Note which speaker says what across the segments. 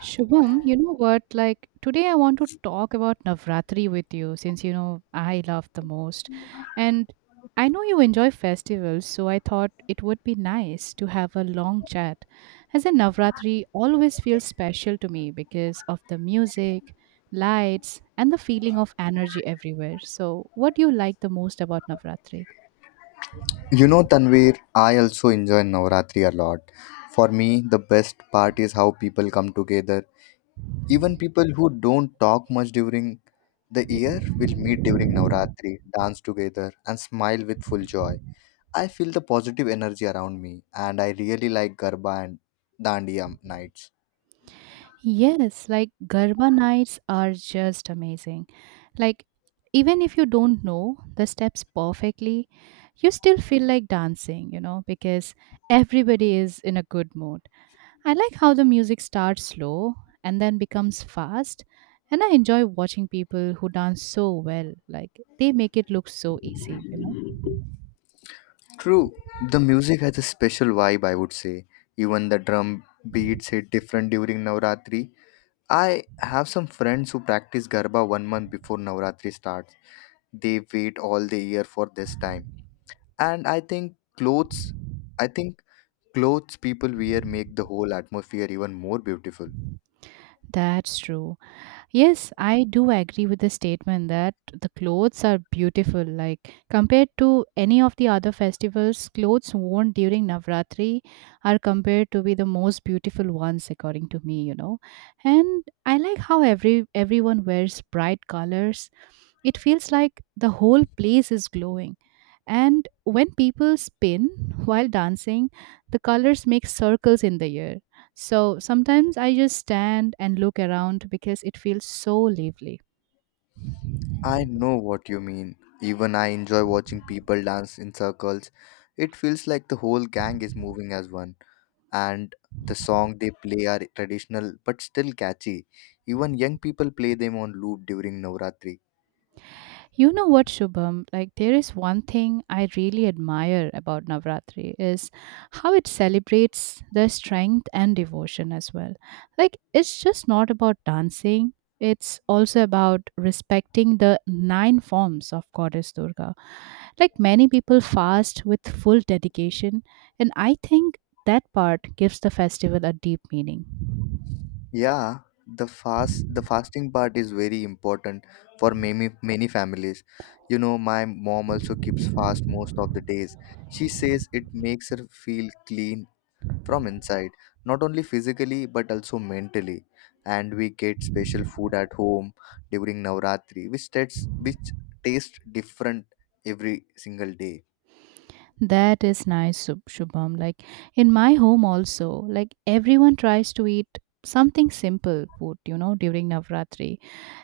Speaker 1: Shubham, you know what? Like today, I want to talk about Navratri with you since you know I love the most. And I know you enjoy festivals, so I thought it would be nice to have a long chat. As in, Navratri always feels special to me because of the music, lights, and the feeling of energy everywhere. So, what do you like the most about Navratri?
Speaker 2: You know, Tanvir, I also enjoy Navratri a lot. For me, the best part is how people come together. Even people who don't talk much during the year will meet during Navratri, dance together, and smile with full joy. I feel the positive energy around me, and I really like Garba and Dandiya nights.
Speaker 1: Yes, like Garba nights are just amazing. Like, even if you don't know the steps perfectly, you still feel like dancing, because everybody is in a good mood. I like how the music starts slow and then becomes fast. And I enjoy watching people who dance so well. Like, they make it look so easy, you know?
Speaker 2: True, the music has a special vibe, I would say. Even the drum beats hit different during Navratri. I have some friends who practice Garba 1 month before Navratri starts. They wait all the year for this time. And I think clothes people wear make the whole atmosphere even more beautiful.
Speaker 1: That's true. Yes, I do agree with the statement that the clothes are beautiful. Like compared to any of the other festivals, clothes worn during Navratri are compared to be the most beautiful ones according to me. And I like how everyone wears bright colors. It feels like the whole place is glowing. And when people spin while dancing, the colors make circles in the air. So sometimes I just stand and look around because it feels so lively.
Speaker 2: I know what you mean. Even I enjoy watching people dance in circles. It feels like the whole gang is moving as one. And the song they play are traditional but still catchy. Even young people play them on loop during Navratri.
Speaker 1: You know what, Shubham? Like there is one thing I really admire about Navratri is how it celebrates the strength and devotion as well. Like it's just not about dancing. It's also about respecting the nine forms of Goddess Durga. Like many people fast with full dedication, and I think that part gives the festival a deep meaning.
Speaker 2: Yeah, the fasting part is very important for many families. You know, my mom also keeps fast most of the days. She says it makes her feel clean from inside, not only physically but also mentally. And we get special food at home during Navratri, which tastes different every single day.
Speaker 1: That is nice, Shubham. Like in my home, also, like everyone tries to eat something simple food, during Navratri,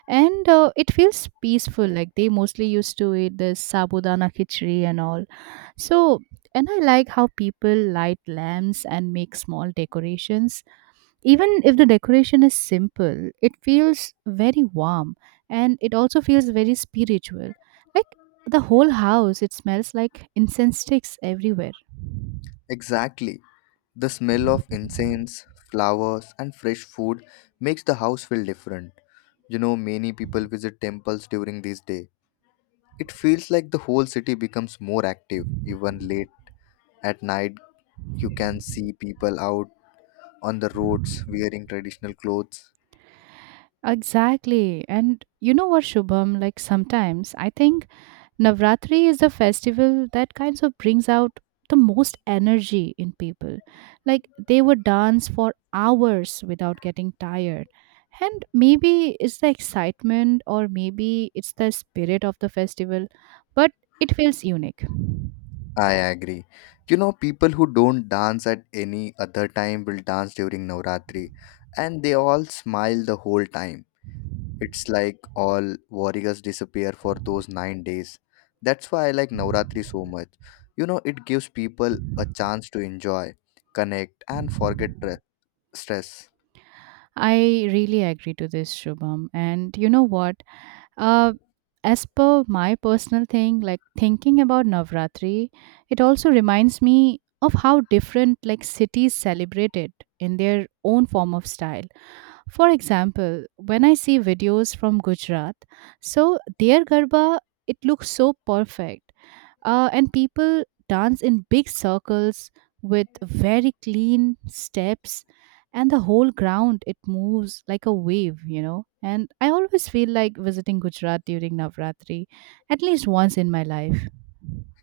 Speaker 1: and it feels peaceful. Like they mostly used to eat this sabudana khichdi and all. So, and I like how people light lamps and make small decorations, even if the decoration is simple, it feels very warm, and it also feels very spiritual. Like the whole house, it smells like incense sticks everywhere.
Speaker 2: Exactly. The smell of incense, flowers, and fresh food makes the house feel different. You know, many people visit temples during this day. It feels like the whole city becomes more active. Even late at night, you can see people out on the roads wearing traditional clothes.
Speaker 1: Exactly. And you know what, Shubham? Like sometimes I think Navratri is a festival that kind of brings out the most energy in people. Like they would dance for hours without getting tired. And maybe it's the excitement or maybe it's the spirit of the festival, but it feels unique.
Speaker 2: I agree. You know, people who don't dance at any other time will dance during Navratri and they all smile the whole time. It's like all warriors disappear for those 9 days. That's why I like Navratri so much. You know, it gives people a chance to enjoy, connect, and stress.
Speaker 1: I really agree to this, Shubham. And you know what? Uh, as per my personal thing, like thinking about Navratri, it also reminds me of how different like cities celebrate it in their own form of style. For example, when I see videos from Gujarat, so their garba it looks so perfect, and people dance in big circles with very clean steps, and the whole ground it moves like a wave, and I always feel like visiting Gujarat during Navratri at least once in my life.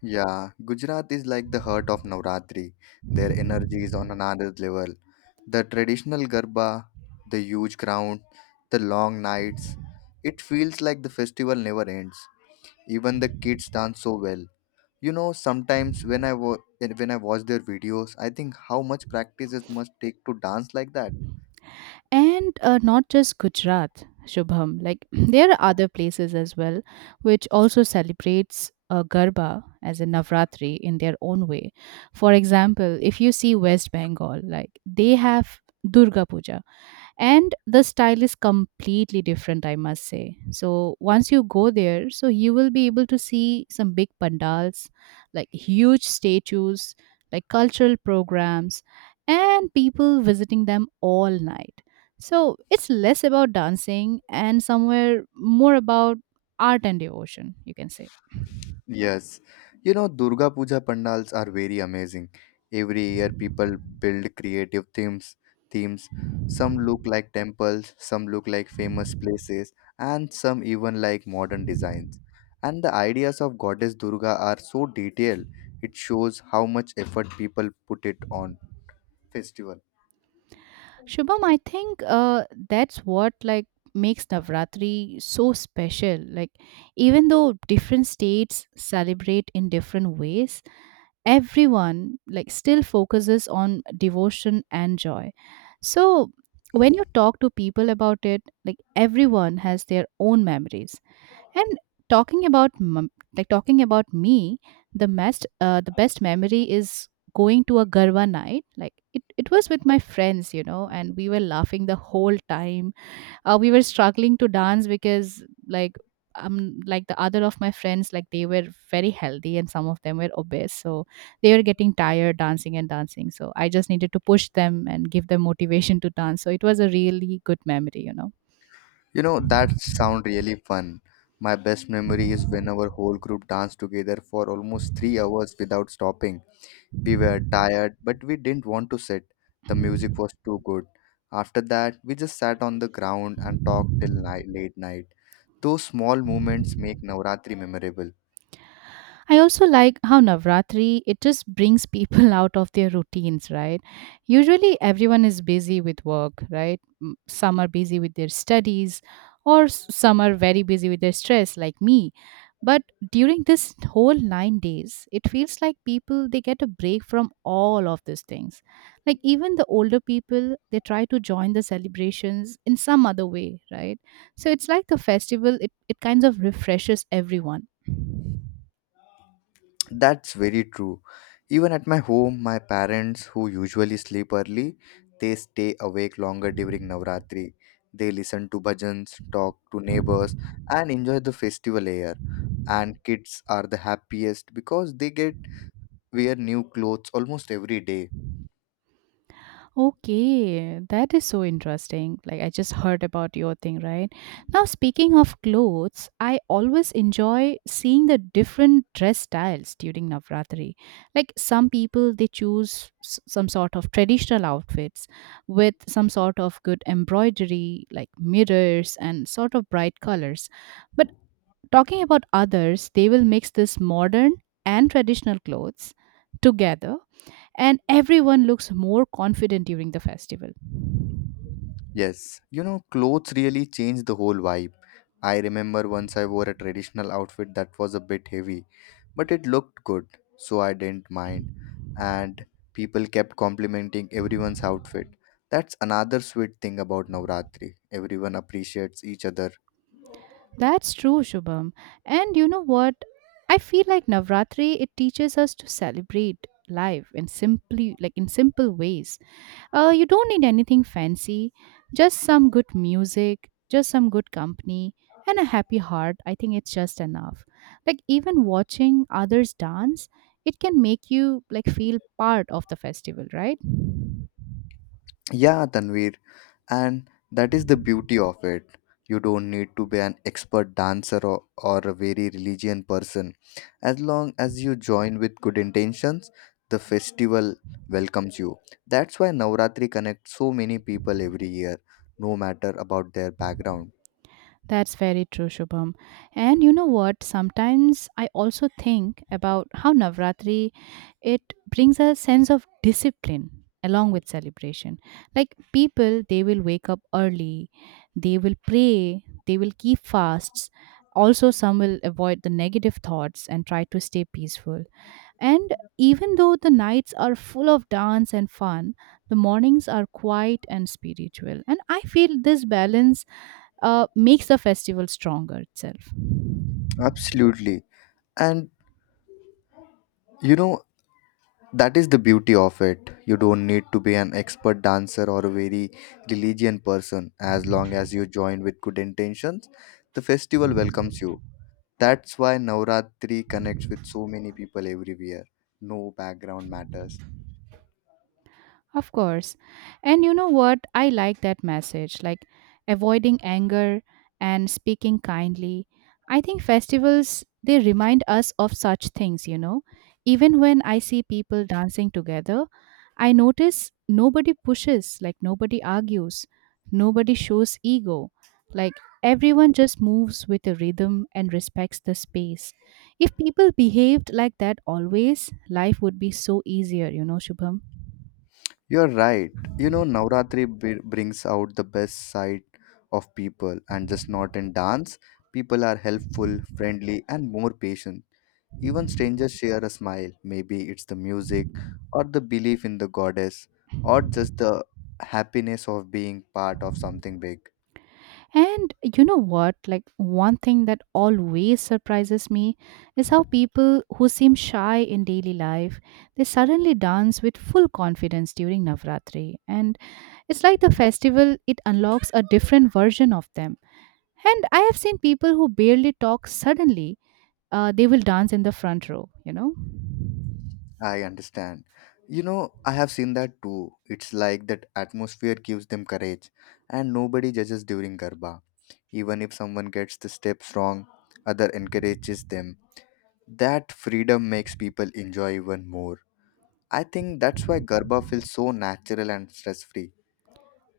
Speaker 2: Yeah, Gujarat is like the heart of Navratri. Their energy is on another level. The traditional Garba, the huge crowd, the long nights. It feels like the festival never ends. Even the kids dance so well. You know, sometimes when I watch their videos, I think how much practice it must take to dance like that.
Speaker 1: And not just Gujarat, Shubham, like there are other places as well which also celebrates garba as a Navratri in their own way. For example, if you see West Bengal, like they have Durga Puja, and the style is completely different, I must say. So once you go there, so you will be able to see some big pandals, like huge statues, like cultural programs, and people visiting them all night. So it's less about dancing and somewhere more about art and devotion, you can say.
Speaker 2: Yes, you know, Durga Puja pandals are very amazing. Every year people build creative themes. Some look like temples, some look like famous places, and some even like modern designs. And the ideas of Goddess Durga are so detailed. It shows how much effort people put it on festival.
Speaker 1: Shubham, I think that's what like makes Navratri so special. Like even though different states celebrate in different ways, everyone like still focuses on devotion and joy. So when you talk to people about it, like everyone has their own memories. And talking about mum- like talking about me, the best memory is going to a garba night. Like it was with my friends, and we were laughing the whole time. We were struggling to dance because like the other of my friends like they were very healthy and some of them were obese, so they were getting tired dancing and dancing. So I just needed to push them and give them motivation to dance. So it was a really good memory.
Speaker 2: You know, that sound really fun. My best memory is when our whole group danced together for almost 3 hours without stopping. We were tired, but we didn't want to sit. The music was too good. After that, we just sat on the ground and talked till night, late night. Those small moments make Navratri memorable.
Speaker 1: I also like how Navratri it just brings people out of their routines, right? Usually everyone is busy with work, right? Some are busy with their studies or some are very busy with their stress like me. But during this whole 9 days, it feels like people they get a break from all of these things. Like even the older people, they try to join the celebrations in some other way, right? So it's like the festival it kind of refreshes everyone.
Speaker 2: That's very true. Even at my home, my parents, who usually sleep early, they stay awake longer during Navratri. They listen to bhajans, talk to neighbors, and enjoy the festival air. And kids are the happiest because they get wear new clothes almost every day.
Speaker 1: Okay, that is so interesting. Like, I just heard about your thing, right? Now, speaking of clothes, I always enjoy seeing the different dress styles during Navratri. Like, some people they choose some sort of traditional outfits with some sort of good embroidery, like mirrors and sort of bright colors. But talking about others, they will mix this modern and traditional clothes together, and everyone looks more confident during the festival.
Speaker 2: Yes, you know, clothes really change the whole vibe. I remember once I wore a traditional outfit that was a bit heavy, but it looked good, so I didn't mind. And people kept complimenting everyone's outfit. That's another sweet thing about Navratri. Everyone appreciates each other.
Speaker 1: That's true, Shubham. And you know what? I feel like Navratri it teaches us to celebrate life in simply like in simple ways. You don't need anything fancy, just some good music, just some good company, and a happy heart. I think it's just enough. Like even watching others dance, it can make you like feel part of the festival, right?
Speaker 2: Yeah, Tanvir, and that is the beauty of it. You don't need to be an expert dancer or a very religious person. As long as you join with good intentions, the festival welcomes you. That's why Navratri connects so many people every year, no matter about their background.
Speaker 1: That's very true, Shubham. And you know what? Sometimes I also think about how Navratri it brings a sense of discipline along with celebration. Like people, they will wake up early, they will pray, they will keep fasts. Also, some will avoid the negative thoughts and try to stay peaceful. And even though the nights are full of dance and fun, the mornings are quiet and spiritual. And I feel this balance makes the festival stronger itself.
Speaker 2: Absolutely. And you know, that is the beauty of it. You don't need to be an expert dancer or a very religious person. As long as you join with good intentions, the festival welcomes you. That's why Navratri connects with so many people everywhere. No background matters.
Speaker 1: Of course. And you know what? I like that message like avoiding anger and speaking kindly. I think festivals, they remind us of such things. Even when I see people dancing together, I notice nobody pushes, like nobody argues, nobody shows ego. Like everyone just moves with a rhythm and respects the space. If people behaved like that always, life would be so easier, Shubham.
Speaker 2: You're right. You know, Navratri brings out the best side of people, and just not in dance. People are helpful, friendly, and more patient. Even strangers share a smile. Maybe it's the music, or the belief in the goddess, or just the happiness of being part of something big.
Speaker 1: And you know what? Like, one thing that always surprises me is how people who seem shy in daily life they suddenly dance with full confidence during Navratri. And it's like the festival, it unlocks a different version of them. And I have seen people who barely talk suddenly, they will dance in the front row, you know?
Speaker 2: I understand. You know, I have seen that too. It's like that atmosphere gives them courage, and nobody judges during Garba. Even if someone gets the steps wrong, other encourages them. That freedom makes people enjoy even more. I think that's why Garba feels so natural and stress free.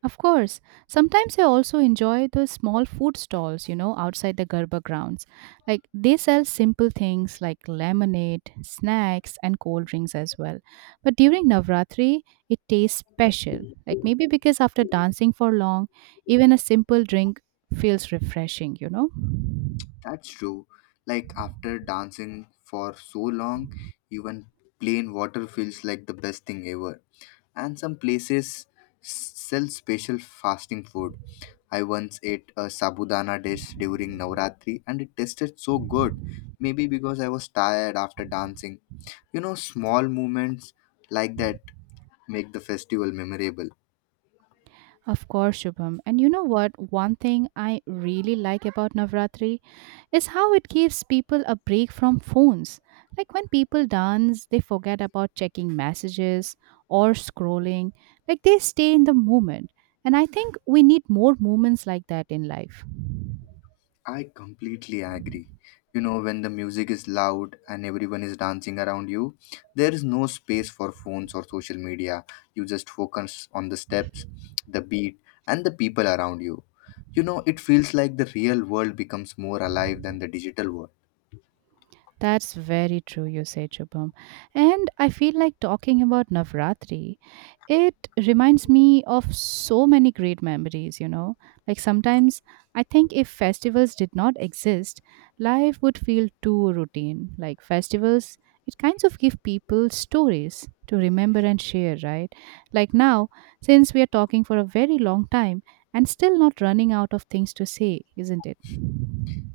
Speaker 1: Of course. Sometimes I also enjoy the small food stalls, outside the Garba grounds. Like they sell simple things like lemonade, snacks, and cold drinks as well. But during Navratri, it tastes special. Like maybe because after dancing for long, even a simple drink feels refreshing, you know?
Speaker 2: That's true. Like after dancing for so long, even plain water feels like the best thing ever. And some places sell special fasting food. I once ate a sabudana dish during Navratri and it tasted so good. Maybe because I was tired after dancing. You know, small moments like that make the festival memorable.
Speaker 1: Of course, Shubham. And you know what? One thing I really like about Navratri is how it gives people a break from phones. Like when people dance, they forget about checking messages or scrolling. Like they stay in the moment. And I think we need more moments like that in life.
Speaker 2: I completely agree. You know, when the music is loud and everyone is dancing around you, there is no space for phones or social media. You just focus on the steps, the beat, and the people around you. You know, it feels like the real world becomes more alive than the digital world.
Speaker 1: That's very true, you say, Shubham. And I feel like talking about Navratri, it reminds me of so many great memories. Like sometimes I think if festivals did not exist, life would feel too routine. Like festivals, it kinds of give people stories to remember and share, right? Like now, since we are talking for a very long time and still not running out of things to say, isn't it?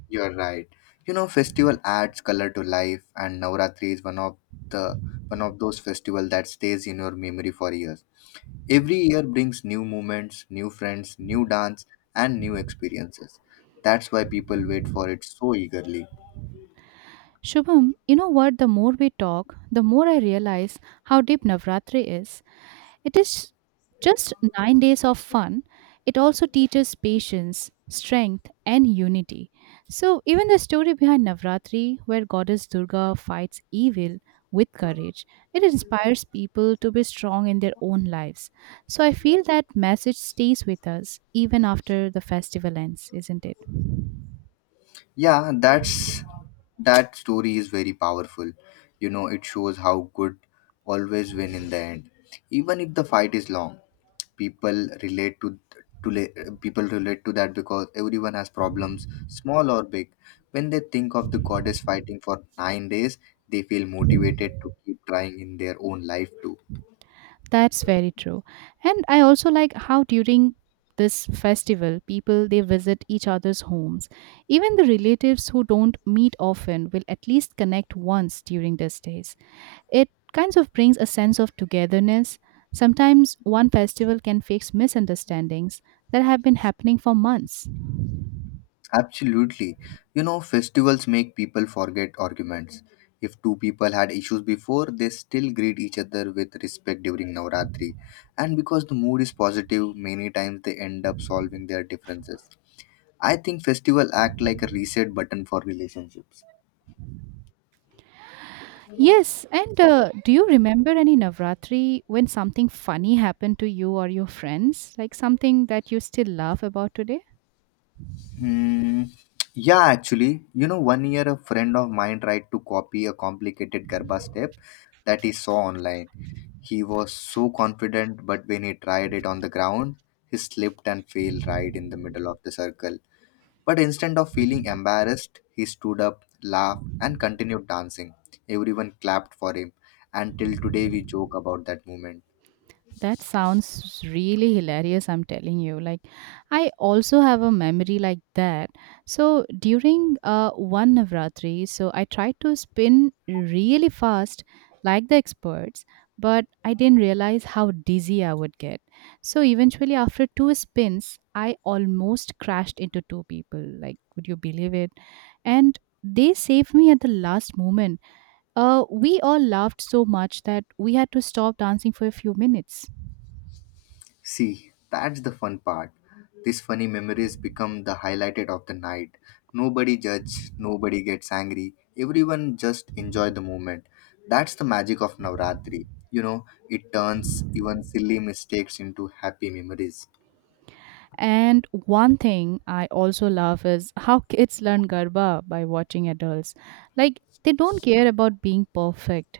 Speaker 2: You're right. You know, festival adds color to life, and Navratri is the one of those festival that stays in your memory for years. Every year brings new moments, new friends, new dance, and new experiences. That's why people wait for it so eagerly.
Speaker 1: Shubham, you know what? The more we talk, the more I realize how deep Navratri is. It is just 9 days of fun. It also teaches patience, strength, and unity. So, even the story behind Navratri, where Goddess Durga fights evil with courage, it inspires people to be strong in their own lives. So, I feel that message stays with us even after the festival ends, isn't it?
Speaker 2: Yeah, that story is very powerful. You know, it shows how good always win in the end, even if the fight is long. People relate people relate to that because everyone has problems, small or big. When they think of the goddess fighting for 9 days, they feel motivated to keep trying in their own life too.
Speaker 1: That's very true. And I also like how during this festival people they visit each other's homes. Even the relatives who don't meet often will at least connect once during these days. It kind of brings a sense of togetherness. Sometimes one festival can fix misunderstandings that have been happening for months.
Speaker 2: Absolutely. You know, festivals make people forget arguments. If two people had issues before, they still greet each other with respect during Navratri. And because the mood is positive, many times they end up solving their differences. I think festival act like a reset button for relationships.
Speaker 1: Yes, and do you remember any Navratri when something funny happened to you or your friends? Like something that you still laugh about today?
Speaker 2: Hmm. Yeah, actually, you know, one year a friend of mine tried to copy a complicated Garba step that he saw online. He was so confident, but when he tried it on the ground, he slipped and fell right in the middle of the circle. But instead of feeling embarrassed, he stood up, laughed, and continued dancing. Everyone clapped for him, and till today we joke about that moment.
Speaker 1: That sounds really hilarious, I'm telling you. Like, I also have a memory like that. So, during one Navratri, so I tried to spin really fast, like the experts, but I didn't realize how dizzy I would get. So, eventually, after two spins, I almost crashed into two people. Like, would you believe it? And they saved me at the last moment. We all laughed so much that we had to stop dancing for a few minutes.
Speaker 2: See, that's the fun part. These funny memories become the highlighted of the night. Nobody judge, nobody gets angry. Everyone just enjoy the moment. That's the magic of Navratri. You know, it turns even silly mistakes into happy memories.
Speaker 1: And one thing I also love is how kids learn Garba by watching adults. Like, they don't care about being perfect.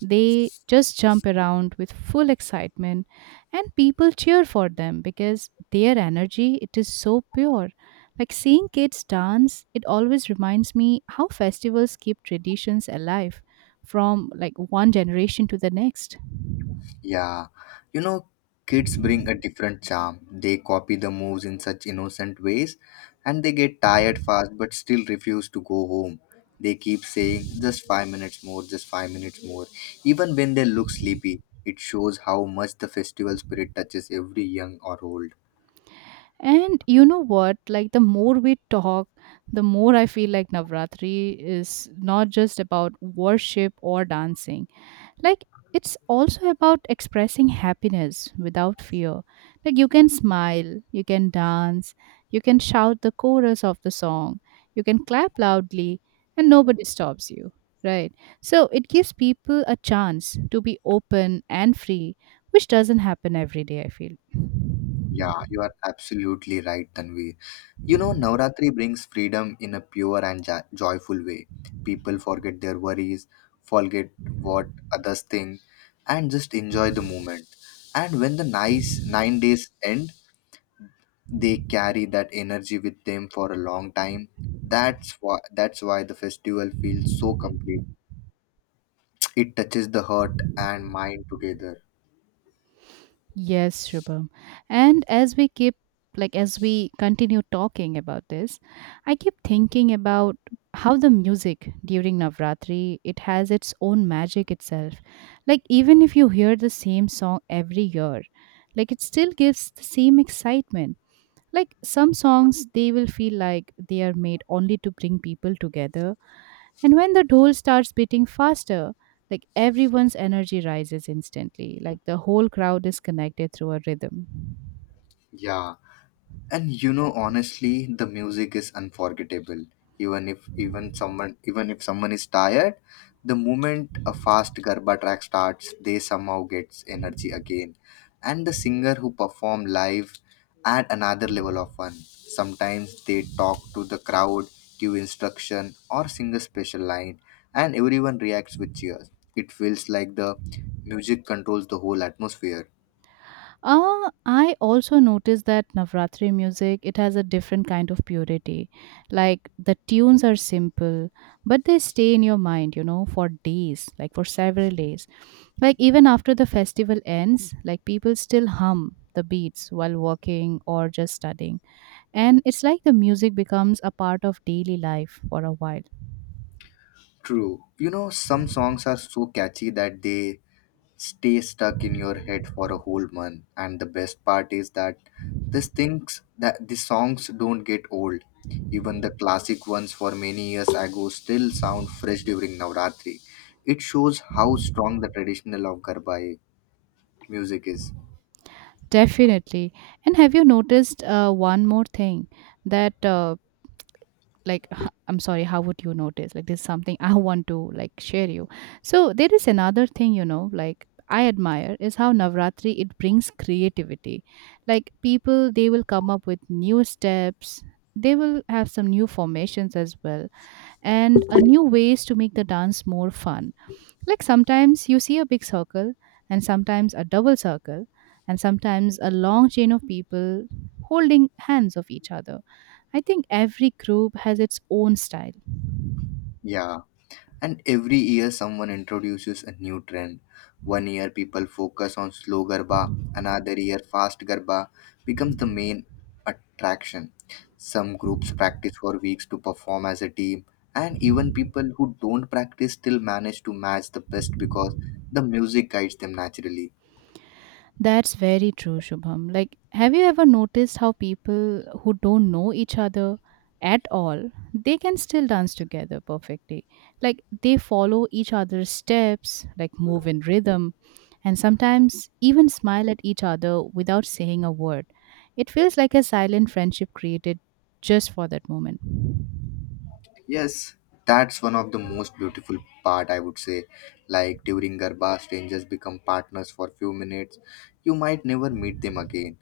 Speaker 1: They just jump around with full excitement and people cheer for them because their energy it is so pure. Like seeing kids dance, it always reminds me how festivals keep traditions alive from like one generation to the next.
Speaker 2: Yeah, you know, kids bring a different charm. They copy the moves in such innocent ways and they get tired fast but still refuse to go home. They keep saying just 5 minutes more, just 5 minutes more, even when they look sleepy. It shows how much the festival spirit touches every young or old.
Speaker 1: And you know what? Like the more we talk, the more I feel like Navratri is not just about worship or dancing. Like it's also about expressing happiness without fear. Like you can smile, you can dance, you can shout the chorus of the song, you can clap loudly, and nobody stops you. Right. So it gives people a chance to be open and free, which doesn't happen every day, I feel.
Speaker 2: Yeah, you are absolutely right, Tanvi. You know, Navratri brings freedom in a pure and joyful way. People forget their worries, forget what others think, and just enjoy the moment. And when the nice 9 days end, they carry that energy with them for a long time. That's why the festival feels so complete. It touches the heart and mind together.
Speaker 1: Yes, Shubham. And as we keep, like, as we continue talking about this, I keep thinking about how the music during Navratri it has its own magic itself. Like, even if you hear the same song every year, like it still gives the same excitement. Like some songs they will feel like they are made only to bring people together, and when the dhol starts beating faster, like everyone's energy rises instantly, like the whole crowd is connected through a rhythm.
Speaker 2: Yeah. And you know, honestly, the music is unforgettable. Even if someone is tired, the moment a fast garba track starts, they somehow gets energy again. And the singer who perform live add another level of fun. Sometimes they talk to the crowd, give instruction, or sing a special line, and everyone reacts with cheers. It feels like the music controls the whole atmosphere.
Speaker 1: I also noticed that Navratri music, it has a different kind of purity. Like the tunes are simple, but they stay in your mind, you know, for days, like for several days. Like even after the festival ends, like people still hum the beats while walking or just studying. And it's like the music becomes a part of daily life for a while.
Speaker 2: True. You know, some songs are so catchy that they stay stuck in your head for a whole month. And the best part is that this things, that the songs don't get old. Even the classic ones for many years ago still sound fresh during Navratri. It shows how strong the traditional of Garba music is.
Speaker 1: Definitely. And have you noticed one more thing that like I'm sorry, how would you notice, like there's something I want to like share you. So there is another thing, you know, like I admire is how Navratri it brings creativity. Like people they will come up with new steps, they will have some new formations as well, and a new ways to make the dance more fun. Like sometimes you see a big circle, and sometimes a double circle, and sometimes a long chain of people holding hands of each other. I think every group has its own style.
Speaker 2: Yeah. And every year, someone introduces a new trend. One year, people focus on slow garba, another year, fast garba becomes the main attraction. Some groups practice for weeks to perform as a team, and even people who don't practice still manage to match the best because the music guides them naturally.
Speaker 1: That's very true, Shubham. Like, have you ever noticed how people who don't know each other at all, they can still dance together perfectly. Like, they follow each other's steps, like move in rhythm, and sometimes even smile at each other without saying a word. It feels like a silent friendship created just for that moment.
Speaker 2: Yes, that's one of the most beautiful part I would say. Like during Garba, strangers become partners for few minutes. You might never meet them again,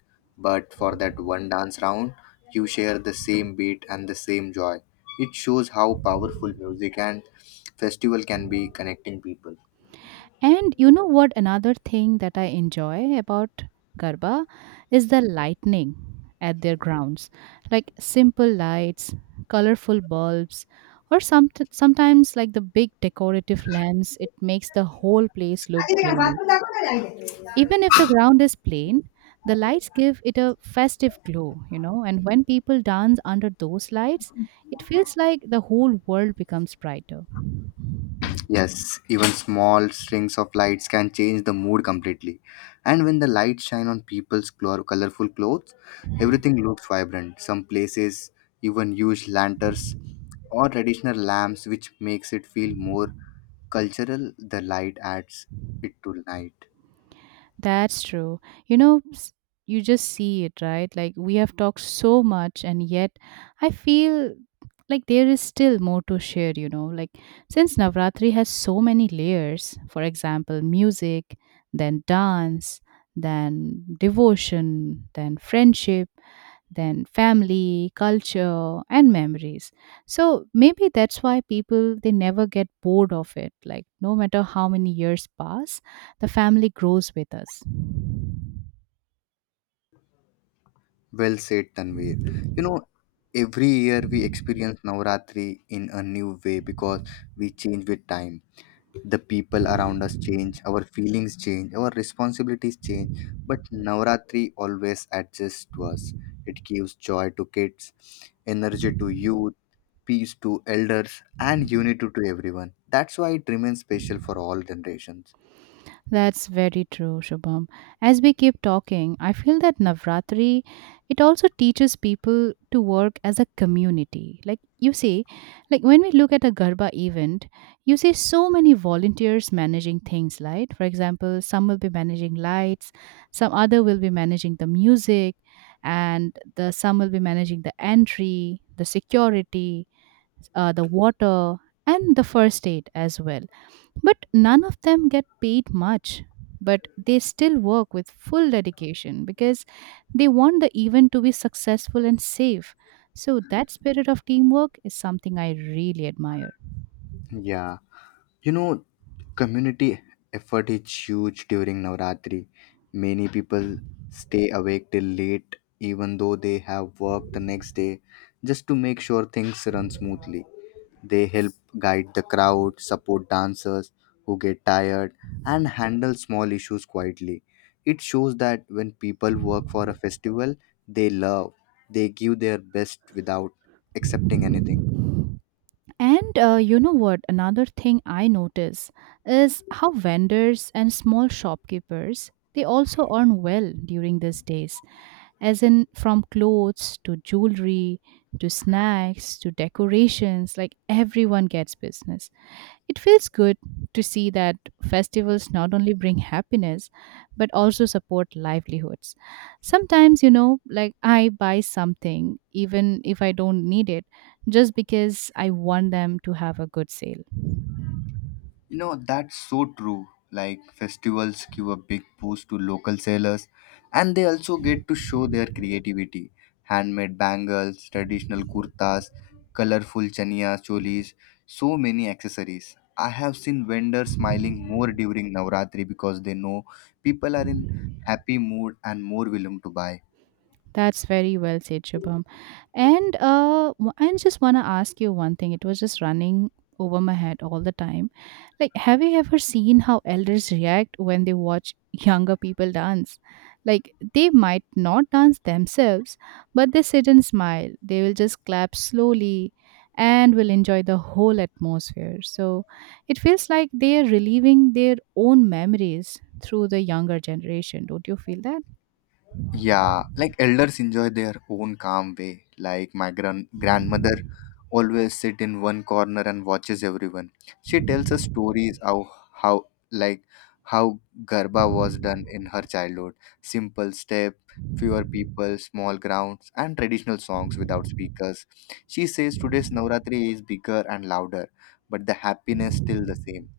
Speaker 2: but for that one dance round, you share the same beat and the same joy. It shows how powerful music and festival can be connecting people.
Speaker 1: And you know what? Another thing that I enjoy about Garba is the lightning at their grounds, like simple lights, colorful bulbs, or some sometimes like the big decorative lamps. It makes the whole place look dreamy. Even if the ground is plain, the lights give it a festive glow, you know. And when people dance under those lights, it feels like the whole world becomes brighter.
Speaker 2: Yes, even small strings of lights can change the mood completely. And when the lights shine on people's colorful clothes, everything looks vibrant. Some places even use lanterns or traditional lamps, which makes it feel more cultural. The light adds it to night.
Speaker 1: That's true. You know, you just see it, right? Like we have talked so much, and yet I feel like there is still more to share, you know. Like since Navratri has so many layers, for example, music, then dance, then devotion, then friendship, then family, culture, and memories. So maybe that's why people they never get bored of it. Like no matter how many years pass, the family grows with us.
Speaker 2: Well said, Tanvir. You know, every year we experience Navratri in a new way because we change with time. The people around us change, our feelings change, our responsibilities change, but Navratri always adjusts to us. It gives joy to kids, energy to youth, peace to elders, and unity to everyone. That's why it remains special for all generations.
Speaker 1: That's very true, Shubham. As we keep talking, I feel that Navratri it also teaches people to work as a community. Like you see, like when we look at a Garba event, you see so many volunteers managing things, right? For example, some will be managing lights, some other will be managing the music, and the some will be managing the entry, the security, the water, and the first aid as well, but none of them get paid much. But they still work with full dedication because they want the event to be successful and safe. So, that spirit of teamwork is something I really admire.
Speaker 2: Yeah, you know, community effort is huge during Navratri. Many people stay awake till late even though they have work the next day, just to make sure things run smoothly. They help guide the crowd, support dancers who get tired, and handle small issues quietly. It shows that when people work for a festival they love, they give their best without accepting anything.
Speaker 1: And you know what? Another thing I notice is how vendors and small shopkeepers they also earn well during these days, as in from clothes to jewelry to snacks to decorations. Like everyone gets business. It feels good to see that festivals not only bring happiness but also support livelihoods. Sometimes, you know, like I buy something even if I don't need it just because I want them to have a good sale.
Speaker 2: You know, that's so true. Like festivals give a big boost to local sellers, and they also get to show their creativity. Handmade bangles, traditional kurtas, colorful chaniya cholis, so many accessories. I have seen vendors smiling more during Navratri because they know people are in happy mood and more willing to buy.
Speaker 1: That's very well said, Shubham. And I just want to ask you one thing. It was just running over my head all the time. Like, have you ever seen how elders react when they watch younger people dance? Like, they might not dance themselves, but they sit and smile. They will just clap slowly and will enjoy the whole atmosphere. So it feels like they are reliving their own memories through the younger generation. Don't you feel that?
Speaker 2: Yeah, like elders enjoy their own calm way. Like my grandmother always sit in one corner and watches everyone. She tells us stories how like how garba was done in her childhood. Simple step, fewer people, small grounds, and traditional songs without speakers. She says today's Navratri is bigger and louder, but the happiness still the same.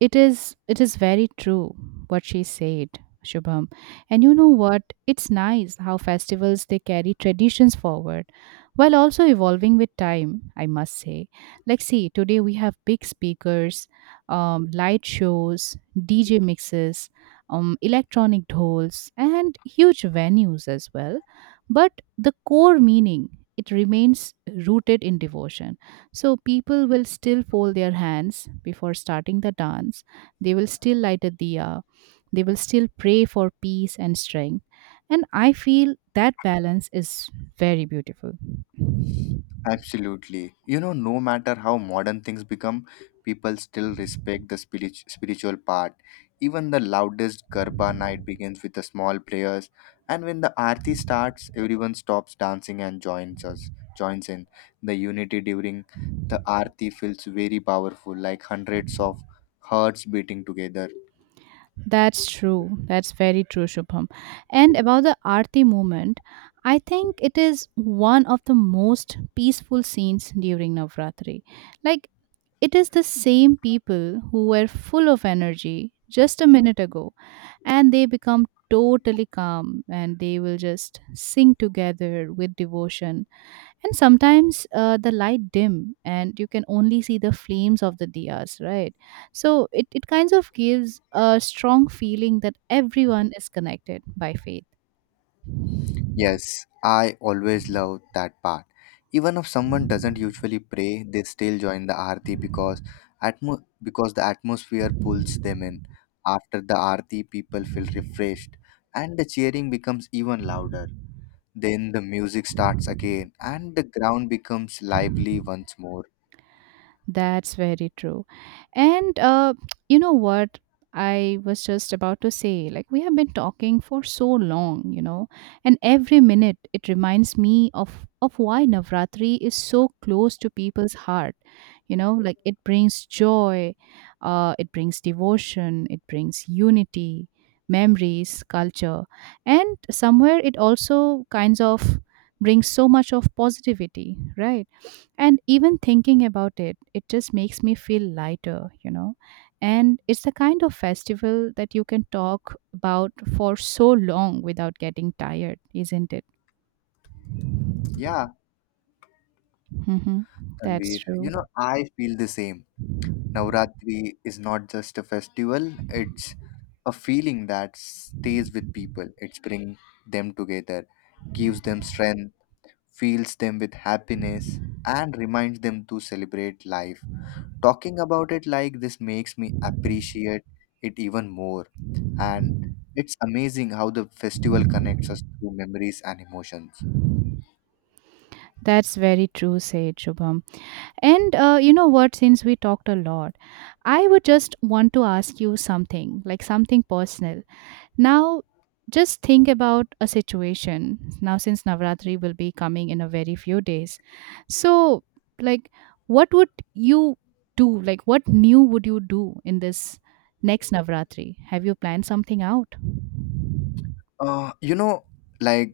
Speaker 1: It is it is very true what she said, Shubham. And you know what? It's nice how festivals they carry traditions forward while also evolving with time, I must say. Like see, today we have big speakers, light shows, DJ mixes, electronic dolls, and huge venues as well. But the core meaning it remains rooted in devotion, so people will still fold their hands before starting the dance. They will still light a diya. They will still pray for peace and strength. And I feel that balance is very beautiful.
Speaker 2: Absolutely. You know, no matter how modern things become, people still respect the spiritual part. Even the loudest Garba night begins with the small prayers, and when the Aarti starts, everyone stops dancing and joins us. Joins in. The unity during the Aarti feels very powerful, like hundreds of hearts beating together.
Speaker 1: That's true. That's very true, Shubham. And about the Aarti movement, I think it is one of the most peaceful scenes during Navratri. Like it is the same people who were full of energy just a minute ago, and they become totally calm and they will just sing together with devotion. And sometimes the light dim and you can only see the flames of the diyas, right? So it kind of gives a strong feeling that everyone is connected by faith.
Speaker 2: Yes, I always love that part. Even if someone doesn't usually pray, they still join the aarti because because the atmosphere pulls them in. After the aarti, people feel refreshed, and the cheering becomes even louder. Then the music starts again, and the ground becomes lively once more.
Speaker 1: That's very true. And you know what? I was just about to say, like, we have been talking for so long, you know, and every minute it reminds me of why Navratri is so close to people's heart. You know, like it brings joy, it brings devotion, it brings unity, memories, culture, and somewhere it also kinds of brings so much of positivity, right? And even thinking about it, it just makes me feel lighter, you know. And it's the kind of festival that you can talk about for so long without getting tired, isn't it?
Speaker 2: Yeah,
Speaker 1: Mm-hmm. That's
Speaker 2: Tanvir, you know
Speaker 1: true.
Speaker 2: I feel the same. Navratri is not just a festival, it's a feeling that stays with people. It brings them together, gives them strength, fills them with happiness, and reminds them to celebrate life. Talking about it like this makes me appreciate it even more. And it's amazing how the festival connects us through memories and emotions.
Speaker 1: That's very true, said Shubham. And you know what? Since we talked a lot, I would just want to ask you something, like something personal. Now, just think about a situation. Now, since Navratri will be coming in a very few days, so like, what would you do? Like, what new would you do in this next Navratri? Have you planned something out?
Speaker 2: You know, like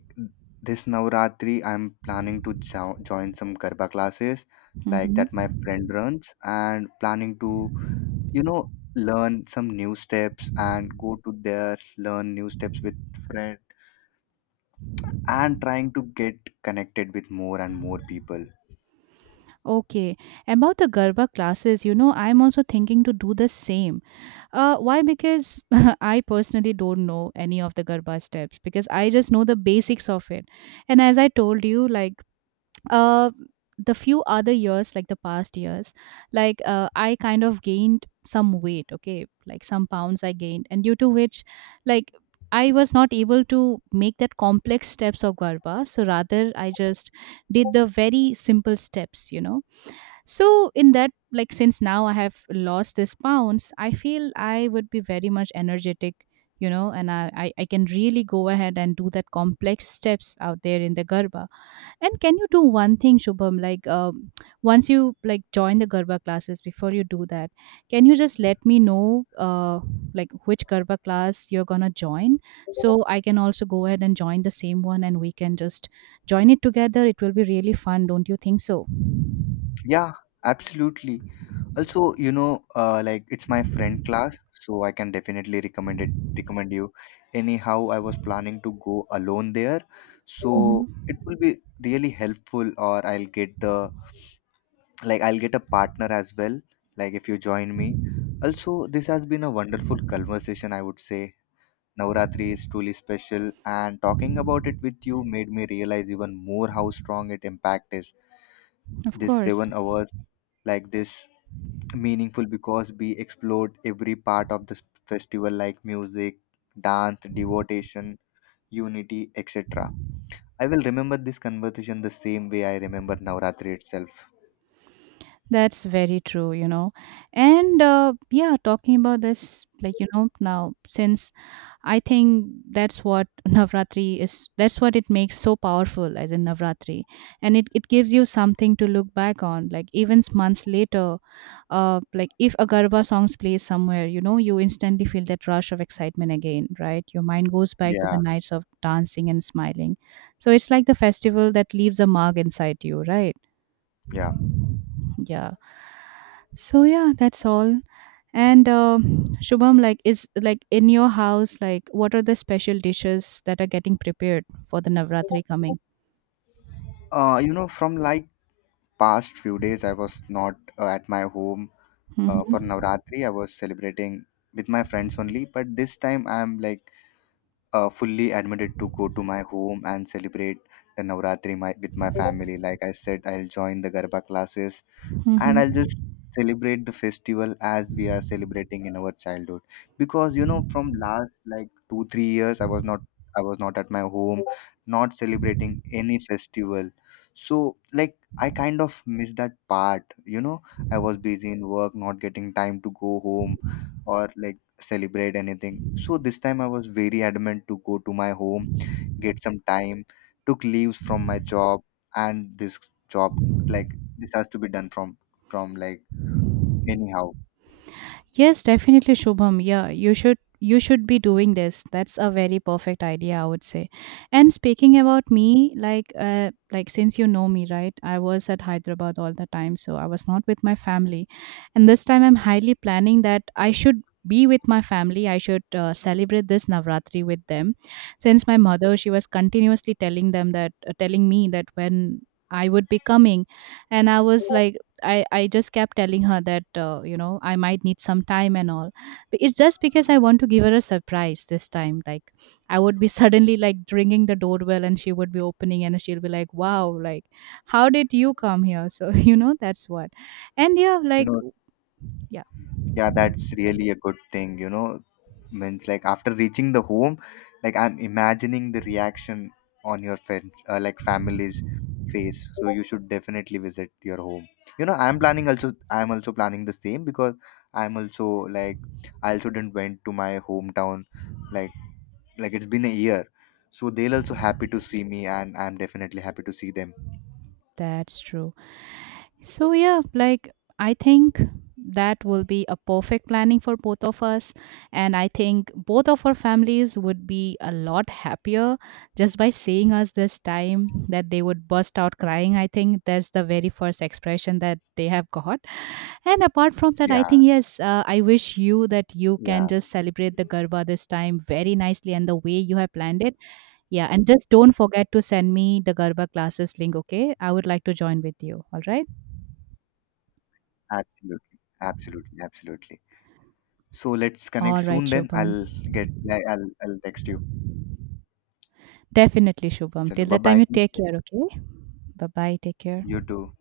Speaker 2: this Navratri, I'm planning to join some Garba classes like that
Speaker 1: Hmm.
Speaker 2: my friend runs, and planning to, you know, learn some new steps and go to there, learn new steps with friend, and trying to get connected with more and more people.
Speaker 1: Okay. About the Garba classes, you know, I'm also thinking to do the same. Why? Because I personally don't know any of the Garba steps because I just know the basics of it. And as I told you, like uh, the few other years, like the past years, like I kind of gained some weight, okay, like some pounds I gained, and due to which, like I was not able to make that complex steps of Garba, so rather I just did the very simple steps, you know. So in that, like since now I have lost these pounds, I feel I would be very much energetic, you know, and I can really go ahead and do that complex steps out there in the Garba. And can you do one thing, Shubham? Like, once you like join the Garba classes, before you do that, can you just let me know, like which Garba class you're gonna join, so I can also go ahead and join the same one, and we can just join it together. It will be really fun, don't you think so?
Speaker 2: Yeah, absolutely. Also, you know, like it's my friend class, so I can definitely recommend it. Recommend you. Anyhow, I was planning to go alone there,
Speaker 1: Mhm.
Speaker 2: so it will be really helpful. Or I'll get the like I'll get a partner as well. Like if you join me. Also, this has been a wonderful conversation. I would say Navratri is truly special, and talking about it with you made me realize even more how strong it impact is.
Speaker 1: Of
Speaker 2: This
Speaker 1: course.
Speaker 2: 7 hours, like this meaningful because we explored every part of this festival like music, dance, devotion, unity, etc. I will remember this conversation the same way I remember Navratri itself.
Speaker 1: That's very true, you know. And yeah, talking about this, like, you know, now since I think that's what Navratri is, that's what it makes so powerful as in Navratri. And it gives you something to look back on. Like, even months later, like if a Garba songs plays somewhere, you know, you instantly feel that rush of excitement again, right? Your mind goes back to
Speaker 2: Yeah,
Speaker 1: the nights of dancing and smiling. So it's like the festival that leaves a mark inside you, right?
Speaker 2: yeah.
Speaker 1: Yeah. So yeah, that's all. And Shubham, like is, like in your house, like what are the special dishes that are getting prepared for the Navratri coming?
Speaker 2: You know, from like past few days, I was not at my home for
Speaker 1: Mm-hmm.
Speaker 2: Navratri. I was celebrating with my friends only, but this time I am like fully admitted to go to my home and celebrate the Navratri my, with my family. Like I said, I'll join the Garba classes and I'll
Speaker 1: Mm-hmm.
Speaker 2: just celebrate the festival as we are celebrating in our childhood. Because you know, from last like 2 3 years, I was not at my home, not celebrating any festival. So like I kind of miss that part. You know, I was busy in work, not getting time to go home or like celebrate anything. So this time I was very adamant to go to my home, get some time, took leaves from my job, and this job like this has to be done from like anyhow.
Speaker 1: Yes, definitely, Shubham. Yeah, you should be doing this. That's a very perfect idea, I would say. And speaking about me, like since you know me, right? I was at Hyderabad all the time, so I was not with my family. And this time, I'm highly planning that I should be with my family. I should celebrate this Navratri with them, since my mother she was continuously telling them that telling me that when I would be coming, and I was like I just kept telling her that you know, I might need some time and all. But it's just because I want to give her a surprise this time. Like I would be suddenly like ringing the doorbell, and she would be opening and she'll be like, wow, like how did you come here? So you know, that's what. And yeah,
Speaker 2: You
Speaker 1: like
Speaker 2: know,
Speaker 1: yeah,
Speaker 2: yeah, that's really a good thing, you know. Means like after reaching the home, like I'm imagining the reaction on your friend like family's face. So you should definitely visit your home, you know. I'm planning also, I'm also planning the same because I'm also like I also didn't went to my hometown, like like it's been a year, so they'll also happy to see me and I'm definitely happy to see them.
Speaker 1: that's true. So, yeah, like I think that will be a perfect planning for both of us. And I think both of our families would be a lot happier just by seeing us this time that they would burst out crying. I think that's the very first expression that they have got. And apart from that, I
Speaker 2: Yeah,
Speaker 1: think, yes, I wish you that you can
Speaker 2: yeah,
Speaker 1: just celebrate the Garba this time very nicely and the way you have planned it. Yeah. And just don't forget to send me the Garba classes link, okay? I would like to join with you. All right.
Speaker 2: absolutely, absolutely. So let's connect
Speaker 1: All right,
Speaker 2: soon then. I'll get
Speaker 1: Shubham.
Speaker 2: I- I'll text you.
Speaker 1: Definitely, Shubham.
Speaker 2: Chalo,
Speaker 1: Till
Speaker 2: bye
Speaker 1: that time,
Speaker 2: bye.
Speaker 1: you take care, okay? Bye bye. Take care.
Speaker 2: You too.